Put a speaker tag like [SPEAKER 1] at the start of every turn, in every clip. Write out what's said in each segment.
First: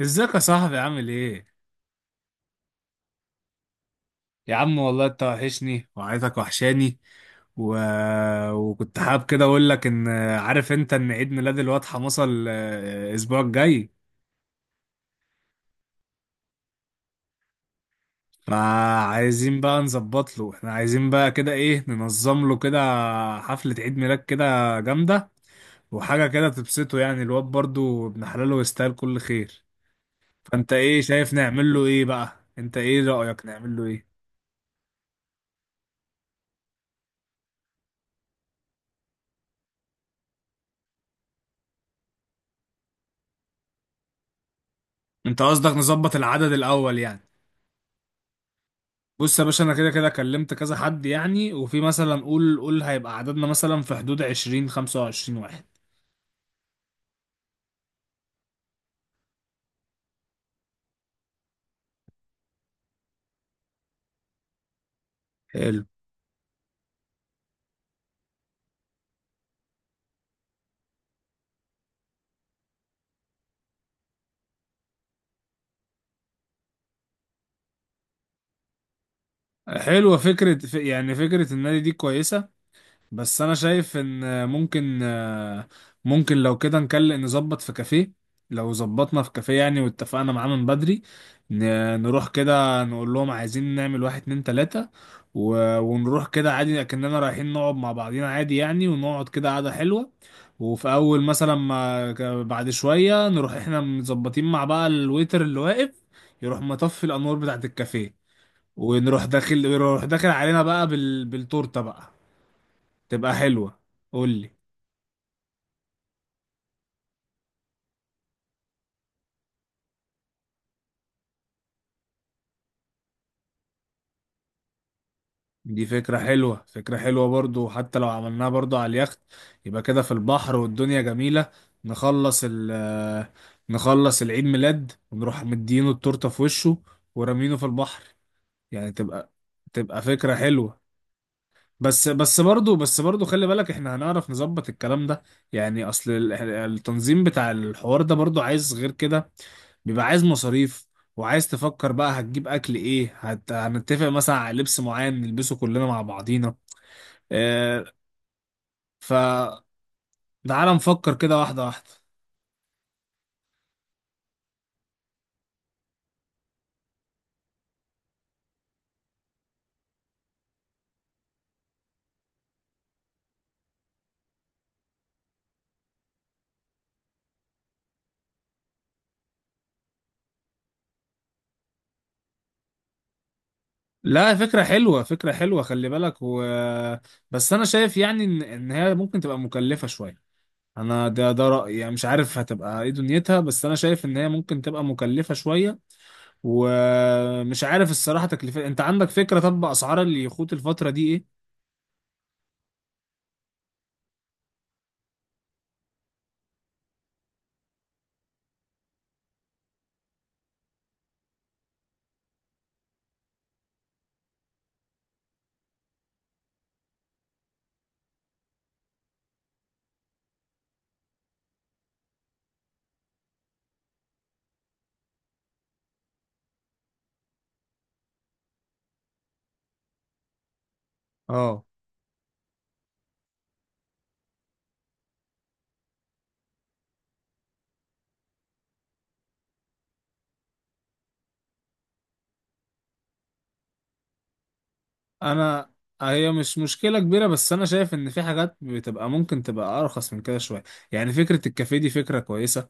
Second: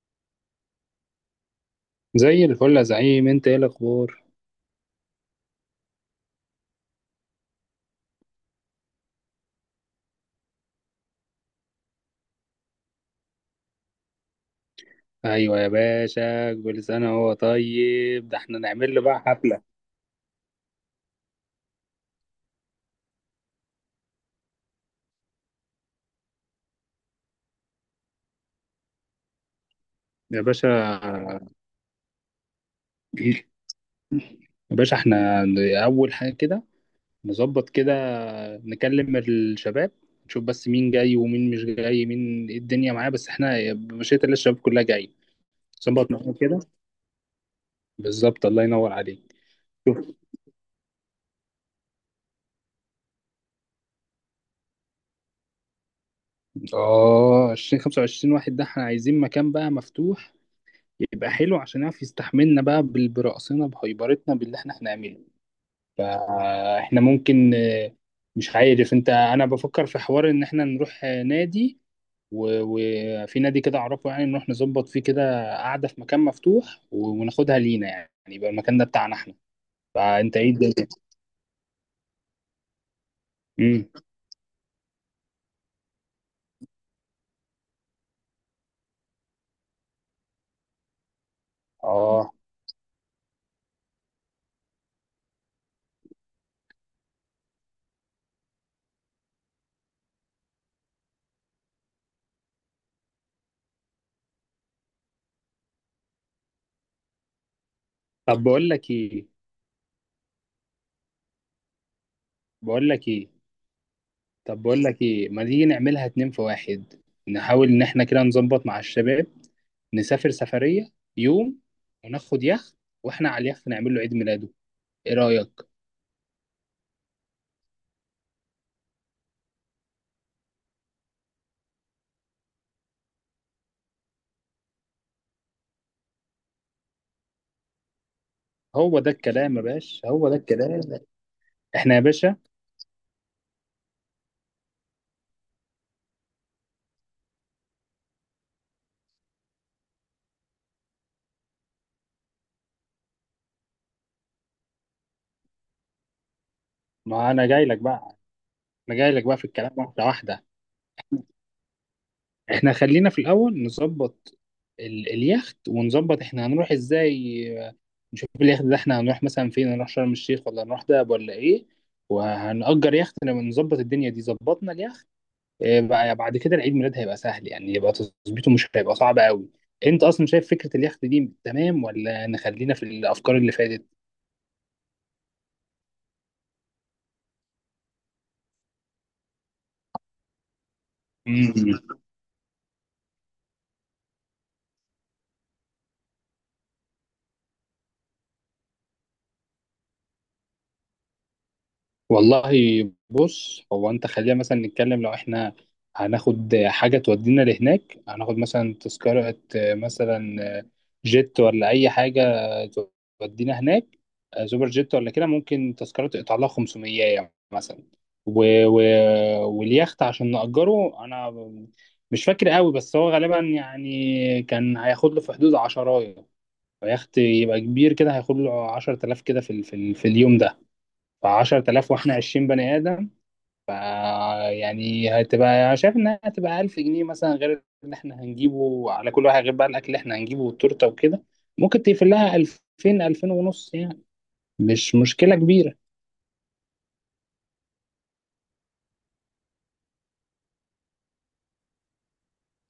[SPEAKER 1] ازيك يا صاحبي عامل ايه؟
[SPEAKER 2] زي الفل يا زعيم، انت ايه الاخبار؟
[SPEAKER 1] يا عم والله انت وحشني وعيلتك وحشاني. و... وكنت حابب كده اقول لك ان عارف انت ان عيد ميلاد الواد حمصة الاسبوع الجاي.
[SPEAKER 2] ايوه يا باشا، كل سنه وهو طيب. ده احنا نعمل له بقى
[SPEAKER 1] فعايزين
[SPEAKER 2] حفله
[SPEAKER 1] بقى نظبط له، احنا عايزين بقى كده ايه ننظم له كده حفلة عيد ميلاد كده جامدة، وحاجة كده تبسطه يعني، الواد برضو ابن حلاله يستاهل كل خير.
[SPEAKER 2] يا باشا.
[SPEAKER 1] فانت ايه شايف نعمل له ايه بقى؟ انت ايه رأيك نعمل له ايه؟
[SPEAKER 2] يا باشا احنا اول حاجه كده نظبط كده، نكلم الشباب، نشوف بس مين جاي ومين مش جاي، مين ايه الدنيا معاه. بس احنا مشيت اللي الشباب كلها جاي.
[SPEAKER 1] انت قصدك
[SPEAKER 2] نظبط
[SPEAKER 1] نظبط
[SPEAKER 2] معاهم
[SPEAKER 1] العدد
[SPEAKER 2] كده،
[SPEAKER 1] الاول يعني.
[SPEAKER 2] بالظبط الله ينور عليك.
[SPEAKER 1] بص يا باشا، انا كده
[SPEAKER 2] شوف،
[SPEAKER 1] كده كلمت كذا حد يعني، وفي مثلا قول هيبقى عددنا مثلا في حدود 20 25 واحد.
[SPEAKER 2] اه 20 25 واحد، ده احنا عايزين مكان بقى مفتوح يبقى حلو عشان يعرف يستحملنا بقى برقصنا بهيبرتنا باللي احنا هنعمله.
[SPEAKER 1] حلو.
[SPEAKER 2] فاحنا ممكن مش عارف انت، انا بفكر في حوار ان احنا نروح نادي. و- وفي نادي كده اعرفه، يعني نروح نظبط فيه كده قعدة في مكان مفتوح، وناخدها لينا، يعني يبقى المكان ده بتاعنا احنا.
[SPEAKER 1] حلوة
[SPEAKER 2] فانت ايه
[SPEAKER 1] فكرة،
[SPEAKER 2] الدنيا؟
[SPEAKER 1] يعني فكرة النادي دي كويسة، بس انا
[SPEAKER 2] امم
[SPEAKER 1] شايف ان ممكن، ممكن لو كده نكلم نظبط في كافيه. لو ظبطنا في كافيه يعني واتفقنا معاه من بدري، ن- نروح
[SPEAKER 2] اه،
[SPEAKER 1] كده نقول لهم عايزين نعمل واحد اتنين تلاتة، ونروح كده عادي، لكننا رايحين نقعد مع بعضينا عادي يعني، ونقعد كده قعدة حلوة. وفي اول مثلا ما بعد شوية نروح احنا مظبطين مع بقى الويتر اللي واقف يروح مطفي الانوار بتاعت الكافيه،
[SPEAKER 2] طب بقول لك
[SPEAKER 1] ونروح
[SPEAKER 2] ايه
[SPEAKER 1] داخل يروح داخل علينا بقى بالتورته بقى.
[SPEAKER 2] بقول لك ايه
[SPEAKER 1] تبقى حلوة. قول لي.
[SPEAKER 2] طب بقول لك ايه ما تيجي نعملها اتنين في واحد؟ نحاول ان احنا كده نظبط مع الشباب، نسافر سفرية يوم، وناخد يخت، واحنا على اليخت نعمل له عيد ميلاده. ايه رأيك؟
[SPEAKER 1] دي فكرة حلوة، فكرة حلوة برضو. حتى لو عملناها برضو على اليخت يبقى كده في البحر والدنيا جميلة. نخلص ال آه، نخلص العيد ميلاد ونروح مدينه التورتة في وشه ورمينه في البحر، يعني
[SPEAKER 2] هو ده
[SPEAKER 1] تبقى،
[SPEAKER 2] الكلام يا
[SPEAKER 1] تبقى
[SPEAKER 2] باشا، هو
[SPEAKER 1] فكرة
[SPEAKER 2] ده
[SPEAKER 1] حلوة.
[SPEAKER 2] الكلام. احنا يا
[SPEAKER 1] بس
[SPEAKER 2] باشا،
[SPEAKER 1] بس برضو، برضو خلي بالك احنا هنعرف نظبط الكلام ده. يعني اصل التنظيم بتاع الحوار ده برضو عايز غير كده، بيبقى عايز مصاريف، وعايز تفكر بقى هتجيب اكل ايه، هنتفق مثلا على لبس معين نلبسه كلنا مع بعضينا.
[SPEAKER 2] ما انا جاي لك
[SPEAKER 1] آه.
[SPEAKER 2] بقى. انا جاي
[SPEAKER 1] ف
[SPEAKER 2] لك بقى في الكلام واحدة واحدة.
[SPEAKER 1] تعالى نفكر كده واحدة واحدة.
[SPEAKER 2] احنا خلينا في الاول نظبط اليخت، ونظبط احنا هنروح ازاي. نشوف اليخت ده احنا هنروح مثلا فين، هنروح شرم الشيخ ولا هنروح دهب ولا ايه. وهنأجر يخت. لما نظبط الدنيا دي ظبطنا اليخت. بقى بعد كده العيد ميلاد هيبقى سهل، يعني يبقى تظبيطه مش هيبقى صعب قوي. انت اصلا شايف فكره اليخت دي تمام، ولا نخلينا في الافكار اللي فاتت؟
[SPEAKER 1] لا، فكرة حلوة، فكرة حلوة، خلي بالك. بس انا شايف يعني ان إن هي ممكن تبقى مكلفة شوية. انا ده رأيي
[SPEAKER 2] مم.
[SPEAKER 1] يعني، مش عارف هتبقى ايه دنيتها، بس انا شايف ان هي ممكن تبقى مكلفة شوية. ومش عارف الصراحة تكلفة، انت عندك فكرة طب اسعار اليخوت الفترة دي ايه؟
[SPEAKER 2] والله، بص، هو انت خلينا مثلا نتكلم. لو احنا هناخد حاجة تودينا لهناك، هناخد مثلا تذكرة مثلا جيت ولا أي حاجة تودينا هناك، سوبر جيت ولا كده، ممكن تذكرة تقطع لها 500 مثلا. و... و... واليخت عشان نأجره، أنا مش فاكر قوي، بس هو غالبا يعني كان هياخد له في حدود عشراية. فيخت يبقى كبير كده هياخد له 10,000 كده في اليوم ده.
[SPEAKER 1] اه.
[SPEAKER 2] ف10000 واحنا 20 بني ادم. ف يعني هتبقى شايف انها هتبقى 1000 جنيه مثلا، غير اللي احنا هنجيبه على كل واحد، غير بقى الاكل اللي احنا هنجيبه والتورته وكده. ممكن تقفل لها 2000، 2000 ونص يعني. مش مشكله
[SPEAKER 1] انا
[SPEAKER 2] كبيره.
[SPEAKER 1] هي مش مشكله كبيره، بس انا شايف ان في حاجات بتبقى ممكن تبقى ارخص من كده شويه. يعني فكره الكافيه دي فكره كويسه،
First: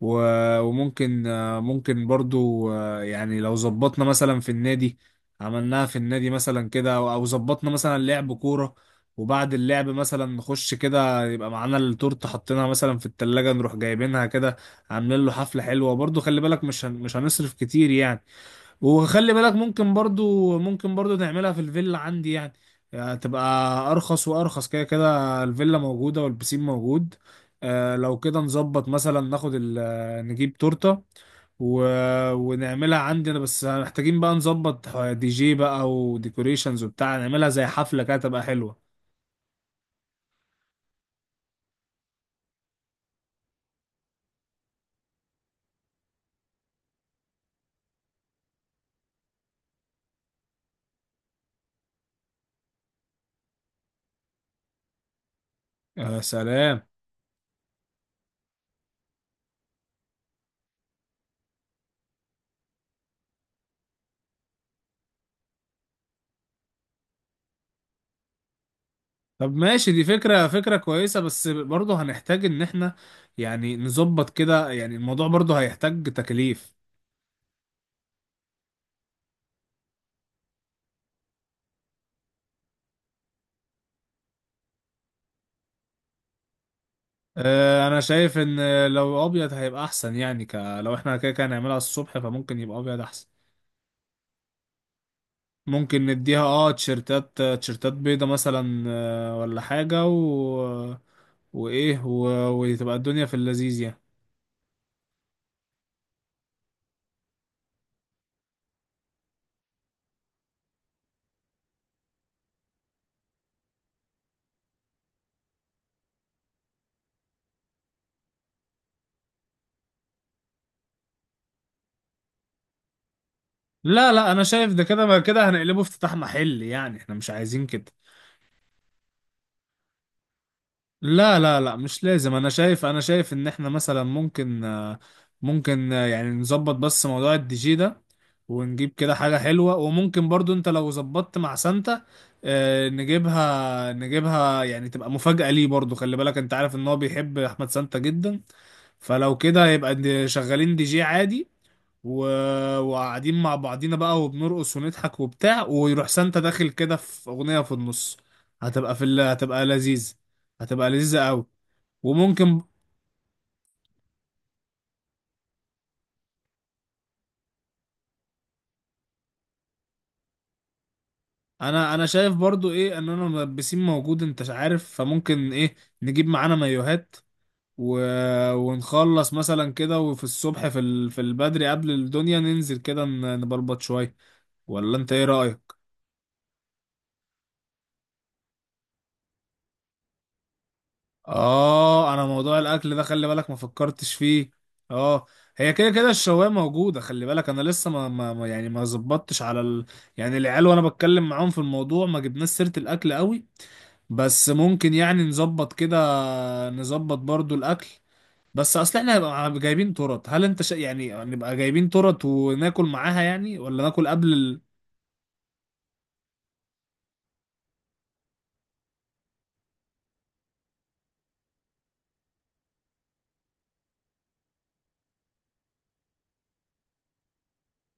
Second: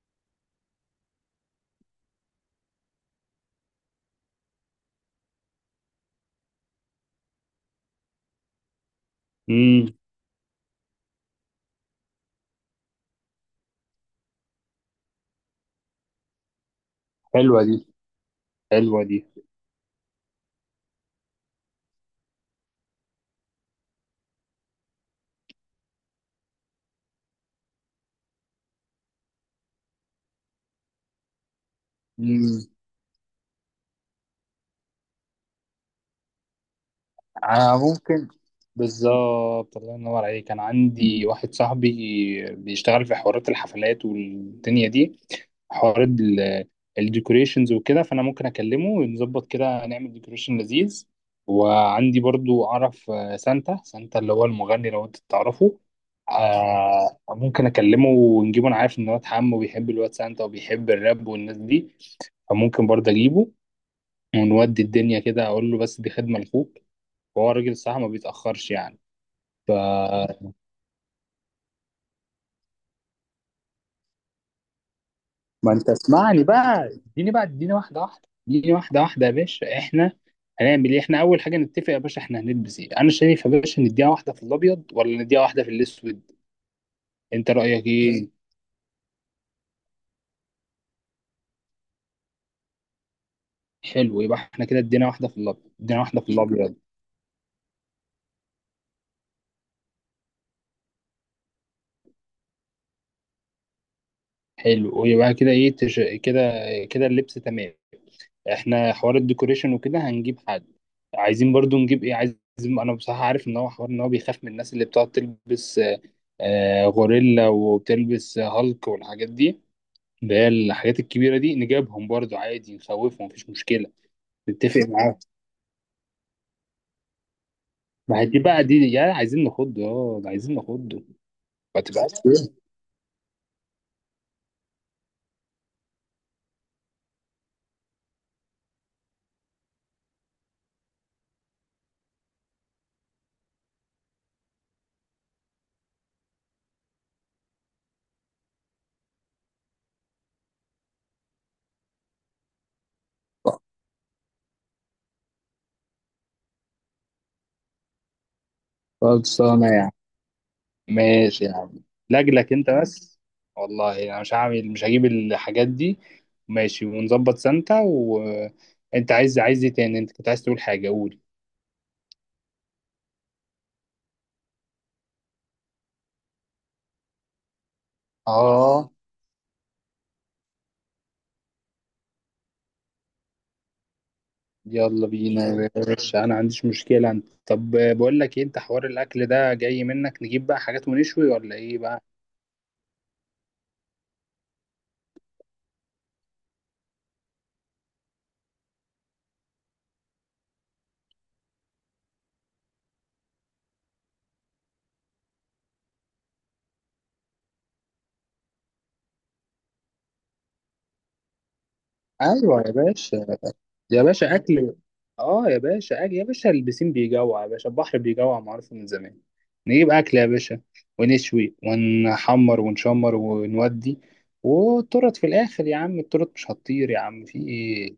[SPEAKER 1] وممكن ممكن برضو يعني لو ظبطنا مثلا في النادي، عملناها في النادي مثلا كده، او أو ظبطنا مثلا لعب كورة، وبعد اللعب
[SPEAKER 2] امم
[SPEAKER 1] مثلا نخش كده يبقى معانا التورته حاطينها مثلا في التلاجة نروح جايبينها كده، عاملين له حفلة حلوة برضو. خلي بالك مش مش هنصرف
[SPEAKER 2] حلوه دي
[SPEAKER 1] كتير يعني.
[SPEAKER 2] حلوه دي.
[SPEAKER 1] وخلي بالك ممكن برضو، ممكن برضو تعملها في الفيلا عندي يعني، يعني تبقى ارخص وارخص، كده كده الفيلا موجودة والبسين موجود. آه، لو كده نظبط مثلا ناخد نجيب تورتة و... ونعملها عندنا، بس محتاجين بقى نظبط دي جي بقى وديكوريشنز وبتاع، نعملها زي
[SPEAKER 2] انا
[SPEAKER 1] حفلة كده
[SPEAKER 2] ممكن،
[SPEAKER 1] تبقى حلوة.
[SPEAKER 2] بالظبط الله ينور عليك. انا عندي واحد صاحبي بيشتغل في حوارات الحفلات والدنيا دي، حوارات الديكوريشنز وكده. فانا ممكن اكلمه ونظبط كده نعمل ديكوريشن لذيذ. وعندي برضو اعرف سانتا اللي هو المغني، لو انت تعرفه.
[SPEAKER 1] يا سلام.
[SPEAKER 2] ممكن اكلمه ونجيبه. انا عارف ان واد عمه بيحب الواد سانتا وبيحب الراب والناس دي، فممكن برضه اجيبه ونودي الدنيا كده، اقول له بس دي خدمة لاخوك. هو الراجل الصراحة ما بيتأخرش يعني.
[SPEAKER 1] طب
[SPEAKER 2] ف
[SPEAKER 1] ماشي، دي فكرة، فكرة كويسة، بس برضه هنحتاج ان احنا يعني نظبط كده، يعني الموضوع برضه
[SPEAKER 2] ما انت
[SPEAKER 1] هيحتاج
[SPEAKER 2] اسمعني
[SPEAKER 1] تكاليف.
[SPEAKER 2] بقى. اديني واحدة واحدة يا باشا. احنا هنعمل ايه؟ احنا اول حاجة نتفق يا باشا، احنا هنلبس ايه؟ انا شايف يا باشا نديها واحدة في الابيض ولا نديها واحدة في الاسود. انت رأيك
[SPEAKER 1] انا
[SPEAKER 2] ايه؟
[SPEAKER 1] شايف ان لو ابيض هيبقى احسن يعني، لو احنا كده كده هنعملها الصبح فممكن يبقى ابيض احسن.
[SPEAKER 2] حلو، يبقى احنا كده ادينا واحدة في الابيض ادينا
[SPEAKER 1] ممكن
[SPEAKER 2] واحدة في
[SPEAKER 1] نديها اه
[SPEAKER 2] الابيض
[SPEAKER 1] تيشرتات، تيشرتات بيضة مثلا ولا حاجة، وايه وتبقى الدنيا في اللذيذ يعني.
[SPEAKER 2] حلو، ويبقى كده ايه كده، كده اللبس تمام. احنا حوار الديكوريشن وكده هنجيب حد. عايزين برضو نجيب ايه عايز. انا بصراحة عارف ان هو حوار، ان هو بيخاف من الناس اللي بتقعد تلبس غوريلا، وبتلبس هالك والحاجات دي، اللي هي الحاجات الكبيرة دي، نجيبهم برضو عادي، نخوفهم مفيش مشكلة.
[SPEAKER 1] لا لا، انا شايف
[SPEAKER 2] نتفق
[SPEAKER 1] ده كده، ما
[SPEAKER 2] معاه.
[SPEAKER 1] كده هنقلبه افتتاح محل يعني، احنا مش عايزين كده.
[SPEAKER 2] ما هي دي بقى، دي يا عايزين نخضه، اه، ده عايزين نخضه.
[SPEAKER 1] لا لا لا،
[SPEAKER 2] ما
[SPEAKER 1] مش
[SPEAKER 2] تبقاش
[SPEAKER 1] لازم. انا
[SPEAKER 2] كده.
[SPEAKER 1] شايف، انا شايف ان احنا مثلا ممكن ممكن يعني نظبط بس موضوع الدي جي ده، ونجيب كده حاجة حلوة، وممكن برضو انت لو ظبطت مع سانتا نجيبها، نجيبها، يعني تبقى مفاجأة ليه برضو. خلي بالك انت عارف ان هو بيحب احمد سانتا جدا. فلو كده يبقى شغالين دي جي عادي، و... وقاعدين مع بعضينا بقى وبنرقص ونضحك وبتاع، ويروح سانتا داخل كده في أغنية في النص، هتبقى في هتبقى
[SPEAKER 2] خلصانة يا عم.
[SPEAKER 1] لذيذ. هتبقى لذيذة
[SPEAKER 2] ماشي
[SPEAKER 1] قوي.
[SPEAKER 2] يا عم، لجلك
[SPEAKER 1] وممكن،
[SPEAKER 2] انت بس. والله انا مش هعمل، مش هجيب الحاجات دي. ماشي، ونظبط سانتا. وانت عايز، عايز ايه تاني؟ انت كنت عايز تقول حاجة، قول.
[SPEAKER 1] انا، انا شايف برضو ايه ان انا ملبسين موجود انت عارف، فممكن ايه نجيب معانا مايوهات و...
[SPEAKER 2] اه،
[SPEAKER 1] ونخلص مثلا كده، وفي الصبح في في البدري قبل الدنيا ننزل كده نبلبط شوية. ولا
[SPEAKER 2] يلا
[SPEAKER 1] انت ايه
[SPEAKER 2] بينا يا
[SPEAKER 1] رأيك؟
[SPEAKER 2] باشا، انا ما عنديش مشكلة انت. طب بقول لك ايه، انت حوار الاكل ده جاي منك. نجيب بقى حاجات ونشوي ولا ايه بقى؟
[SPEAKER 1] اه. انا موضوع الاكل ده خلي بالك ما فكرتش فيه. اه. هي كده كده الشوايه موجودة. خلي بالك انا لسه يعني ما زبطتش على يعني العيال وانا بتكلم معاهم في الموضوع ما جبناش سيرة الاكل قوي. بس ممكن يعني نظبط كده، نظبط برضو الاكل. بس اصل احنا هنبقى جايبين ترط، هل انت يعني نبقى جايبين ترط
[SPEAKER 2] ايوه يا
[SPEAKER 1] وناكل معاها
[SPEAKER 2] باشا.
[SPEAKER 1] يعني، ولا
[SPEAKER 2] يا
[SPEAKER 1] ناكل قبل
[SPEAKER 2] باشا اكل، اه يا باشا اكل يا باشا، البسين بيجوع يا باشا، البحر بيجوع معروف من زمان. نجيب اكل يا باشا، ونشوي ونحمر ونشمر ونودي. والترط في الاخر يا عم، الترط مش هتطير يا عم، في ايه؟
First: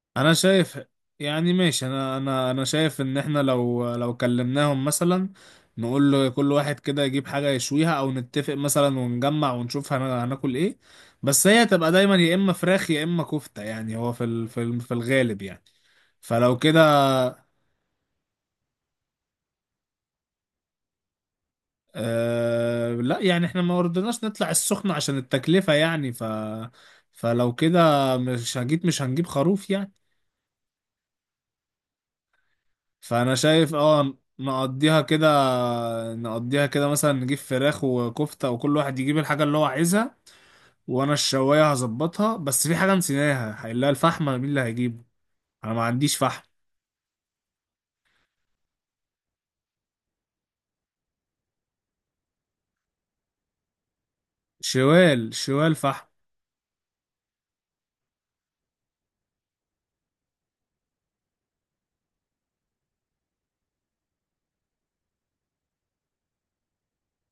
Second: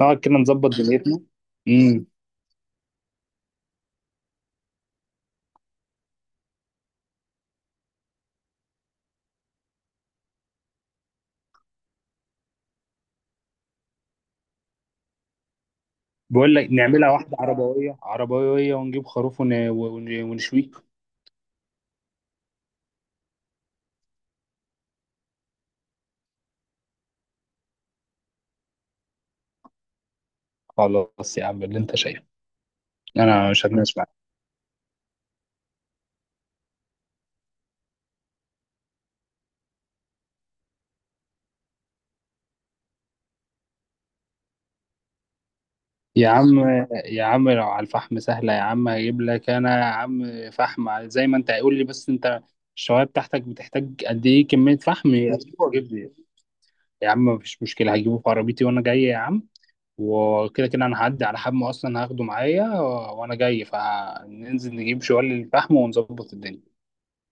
[SPEAKER 2] نقعد
[SPEAKER 1] انا
[SPEAKER 2] كده نظبط
[SPEAKER 1] شايف
[SPEAKER 2] دنيتنا.
[SPEAKER 1] يعني، ماشي،
[SPEAKER 2] امم
[SPEAKER 1] انا انا شايف ان احنا لو كلمناهم مثلا نقول له كل واحد كده يجيب حاجة يشويها، او نتفق مثلا ونجمع ونشوف هناكل ايه. بس هي هتبقى دايما يا اما فراخ يا اما كفتة يعني، هو في في الغالب يعني.
[SPEAKER 2] بقول
[SPEAKER 1] فلو
[SPEAKER 2] لك،
[SPEAKER 1] كده.
[SPEAKER 2] نعملها واحده عربويه عربويه ونجيب خروف ونشويه.
[SPEAKER 1] أه لا، يعني احنا ما رضيناش نطلع السخنة عشان التكلفة يعني. فلو كده مش هجيب، مش هنجيب خروف يعني.
[SPEAKER 2] خلاص يا عم اللي انت شايفه،
[SPEAKER 1] فأنا
[SPEAKER 2] انا مش
[SPEAKER 1] شايف
[SPEAKER 2] هتناقش
[SPEAKER 1] اه
[SPEAKER 2] معاك.
[SPEAKER 1] نقضيها كده، نقضيها كده مثلا نجيب فراخ وكفتة وكل واحد يجيب الحاجة اللي هو عايزها. وأنا الشواية هظبطها، بس في حاجة نسيناها، هنلاقي الفحم مين اللي هيجيبه؟ أنا ما عنديش
[SPEAKER 2] يا
[SPEAKER 1] فحم.
[SPEAKER 2] عم، يا عم لو على الفحم سهلة يا عم. هجيب لك أنا يا عم فحم زي ما أنت هيقول لي. بس أنت الشواية بتاعتك بتحتاج قد إيه كمية فحم؟
[SPEAKER 1] شوال،
[SPEAKER 2] أيوة
[SPEAKER 1] شوال
[SPEAKER 2] جيب
[SPEAKER 1] فحم.
[SPEAKER 2] لي. يا عم مفيش مشكلة، هجيبه في عربيتي وأنا جاي يا عم. وكده كده أنا هعدي على حمو أصلا، هاخده معايا، وأنا جاي فننزل نجيب شوال الفحم ونظبط الدنيا.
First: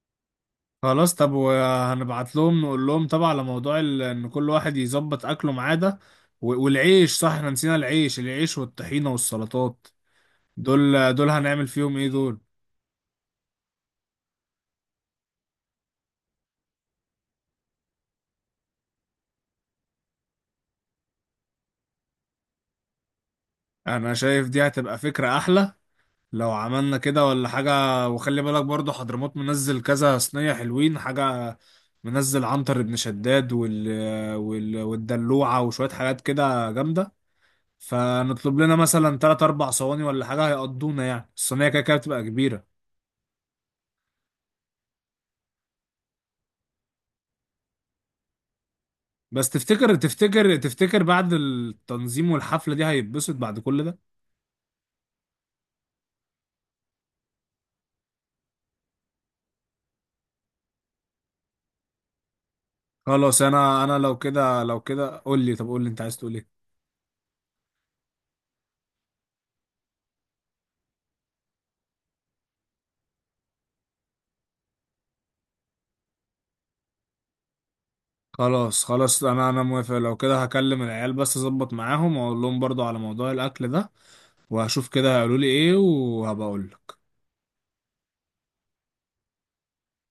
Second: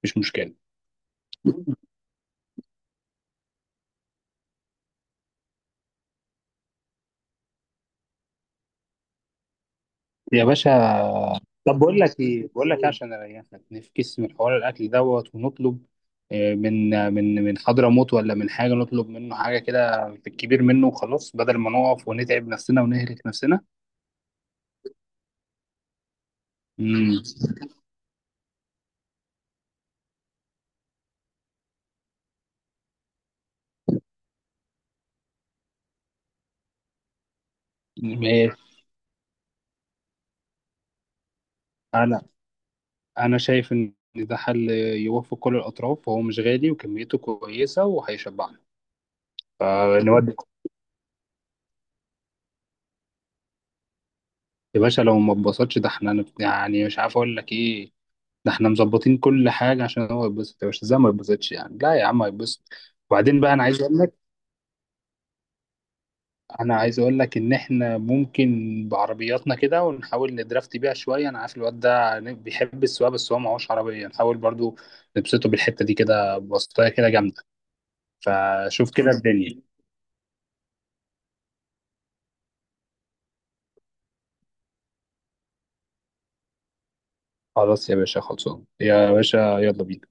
[SPEAKER 2] مش مشكلة
[SPEAKER 1] خلاص. طب وهنبعت لهم نقول لهم طبعا على موضوع ان كل واحد يظبط اكله معاه ده، والعيش، صح احنا نسينا العيش، العيش والطحينة والسلطات،
[SPEAKER 2] يا باشا.
[SPEAKER 1] دول، دول هنعمل
[SPEAKER 2] طب
[SPEAKER 1] فيهم
[SPEAKER 2] بقول
[SPEAKER 1] ايه
[SPEAKER 2] لك
[SPEAKER 1] دول؟
[SPEAKER 2] ايه، بقول لك إيه، عشان اريحك نفكس من حوار الاكل دوت ونطلب من حضرموت ولا من حاجه، نطلب منه حاجه كده في الكبير منه، وخلاص بدل ما نقف ونتعب نفسنا ونهلك نفسنا.
[SPEAKER 1] انا شايف دي هتبقى فكرة احلى لو عملنا
[SPEAKER 2] امم
[SPEAKER 1] كده ولا حاجة. وخلي بالك برضو حضرموت منزل كذا صينية حلوين حاجة، منزل عنتر بن شداد والدلوعة وشوية حاجات كده جامدة،
[SPEAKER 2] ماشي،
[SPEAKER 1] فنطلب لنا مثلا تلات أربع صواني ولا حاجة هيقضونا يعني، الصينية كده كده بتبقى
[SPEAKER 2] انا
[SPEAKER 1] كبيرة.
[SPEAKER 2] انا شايف ان ده حل يوفق كل الاطراف، وهو مش غالي وكميته كويسه وهيشبعنا.
[SPEAKER 1] بس تفتكر،
[SPEAKER 2] فنودي
[SPEAKER 1] تفتكر بعد التنظيم والحفلة دي هيتبسط بعد كل ده؟
[SPEAKER 2] يا باشا. لو ما اتبسطش، ده احنا يعني مش عارف اقول لك ايه. ده احنا مظبطين كل حاجة عشان هو يتبسط يا باشا. ازاي ما يتبسطش يعني؟ لا يا عم هيتبسط. وبعدين
[SPEAKER 1] خلاص.
[SPEAKER 2] بقى انا عايز
[SPEAKER 1] انا انا
[SPEAKER 2] اقول لك،
[SPEAKER 1] لو كده، لو كده قول لي، طب قول لي انت عايز تقول ايه.
[SPEAKER 2] انا عايز اقول لك ان احنا ممكن بعربياتنا كده ونحاول ندرافت بيها شوية. انا عارف الواد ده بيحب السواقة، بس هو معهوش عربية. نحاول برضو نبسطه بالحتة دي، كده بسطاية كده جامدة.
[SPEAKER 1] خلاص
[SPEAKER 2] فشوف كده
[SPEAKER 1] خلاص، انا
[SPEAKER 2] الدنيا.
[SPEAKER 1] انا موافق. لو كده هكلم العيال بس اظبط معاهم واقول لهم برضو على موضوع الاكل ده، وهشوف كده هيقولوا لي ايه وهبقى اقول لك.
[SPEAKER 2] خلاص يا باشا، خلصان يا باشا، يلا بينا.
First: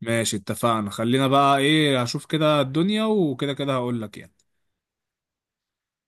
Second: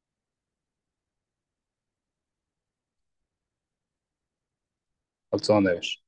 [SPEAKER 1] ماشي اتفقنا، خلينا بقى ايه هشوف كده الدنيا وكده كده هقول لك يعني.
[SPEAKER 2] خلصانة يا باشا.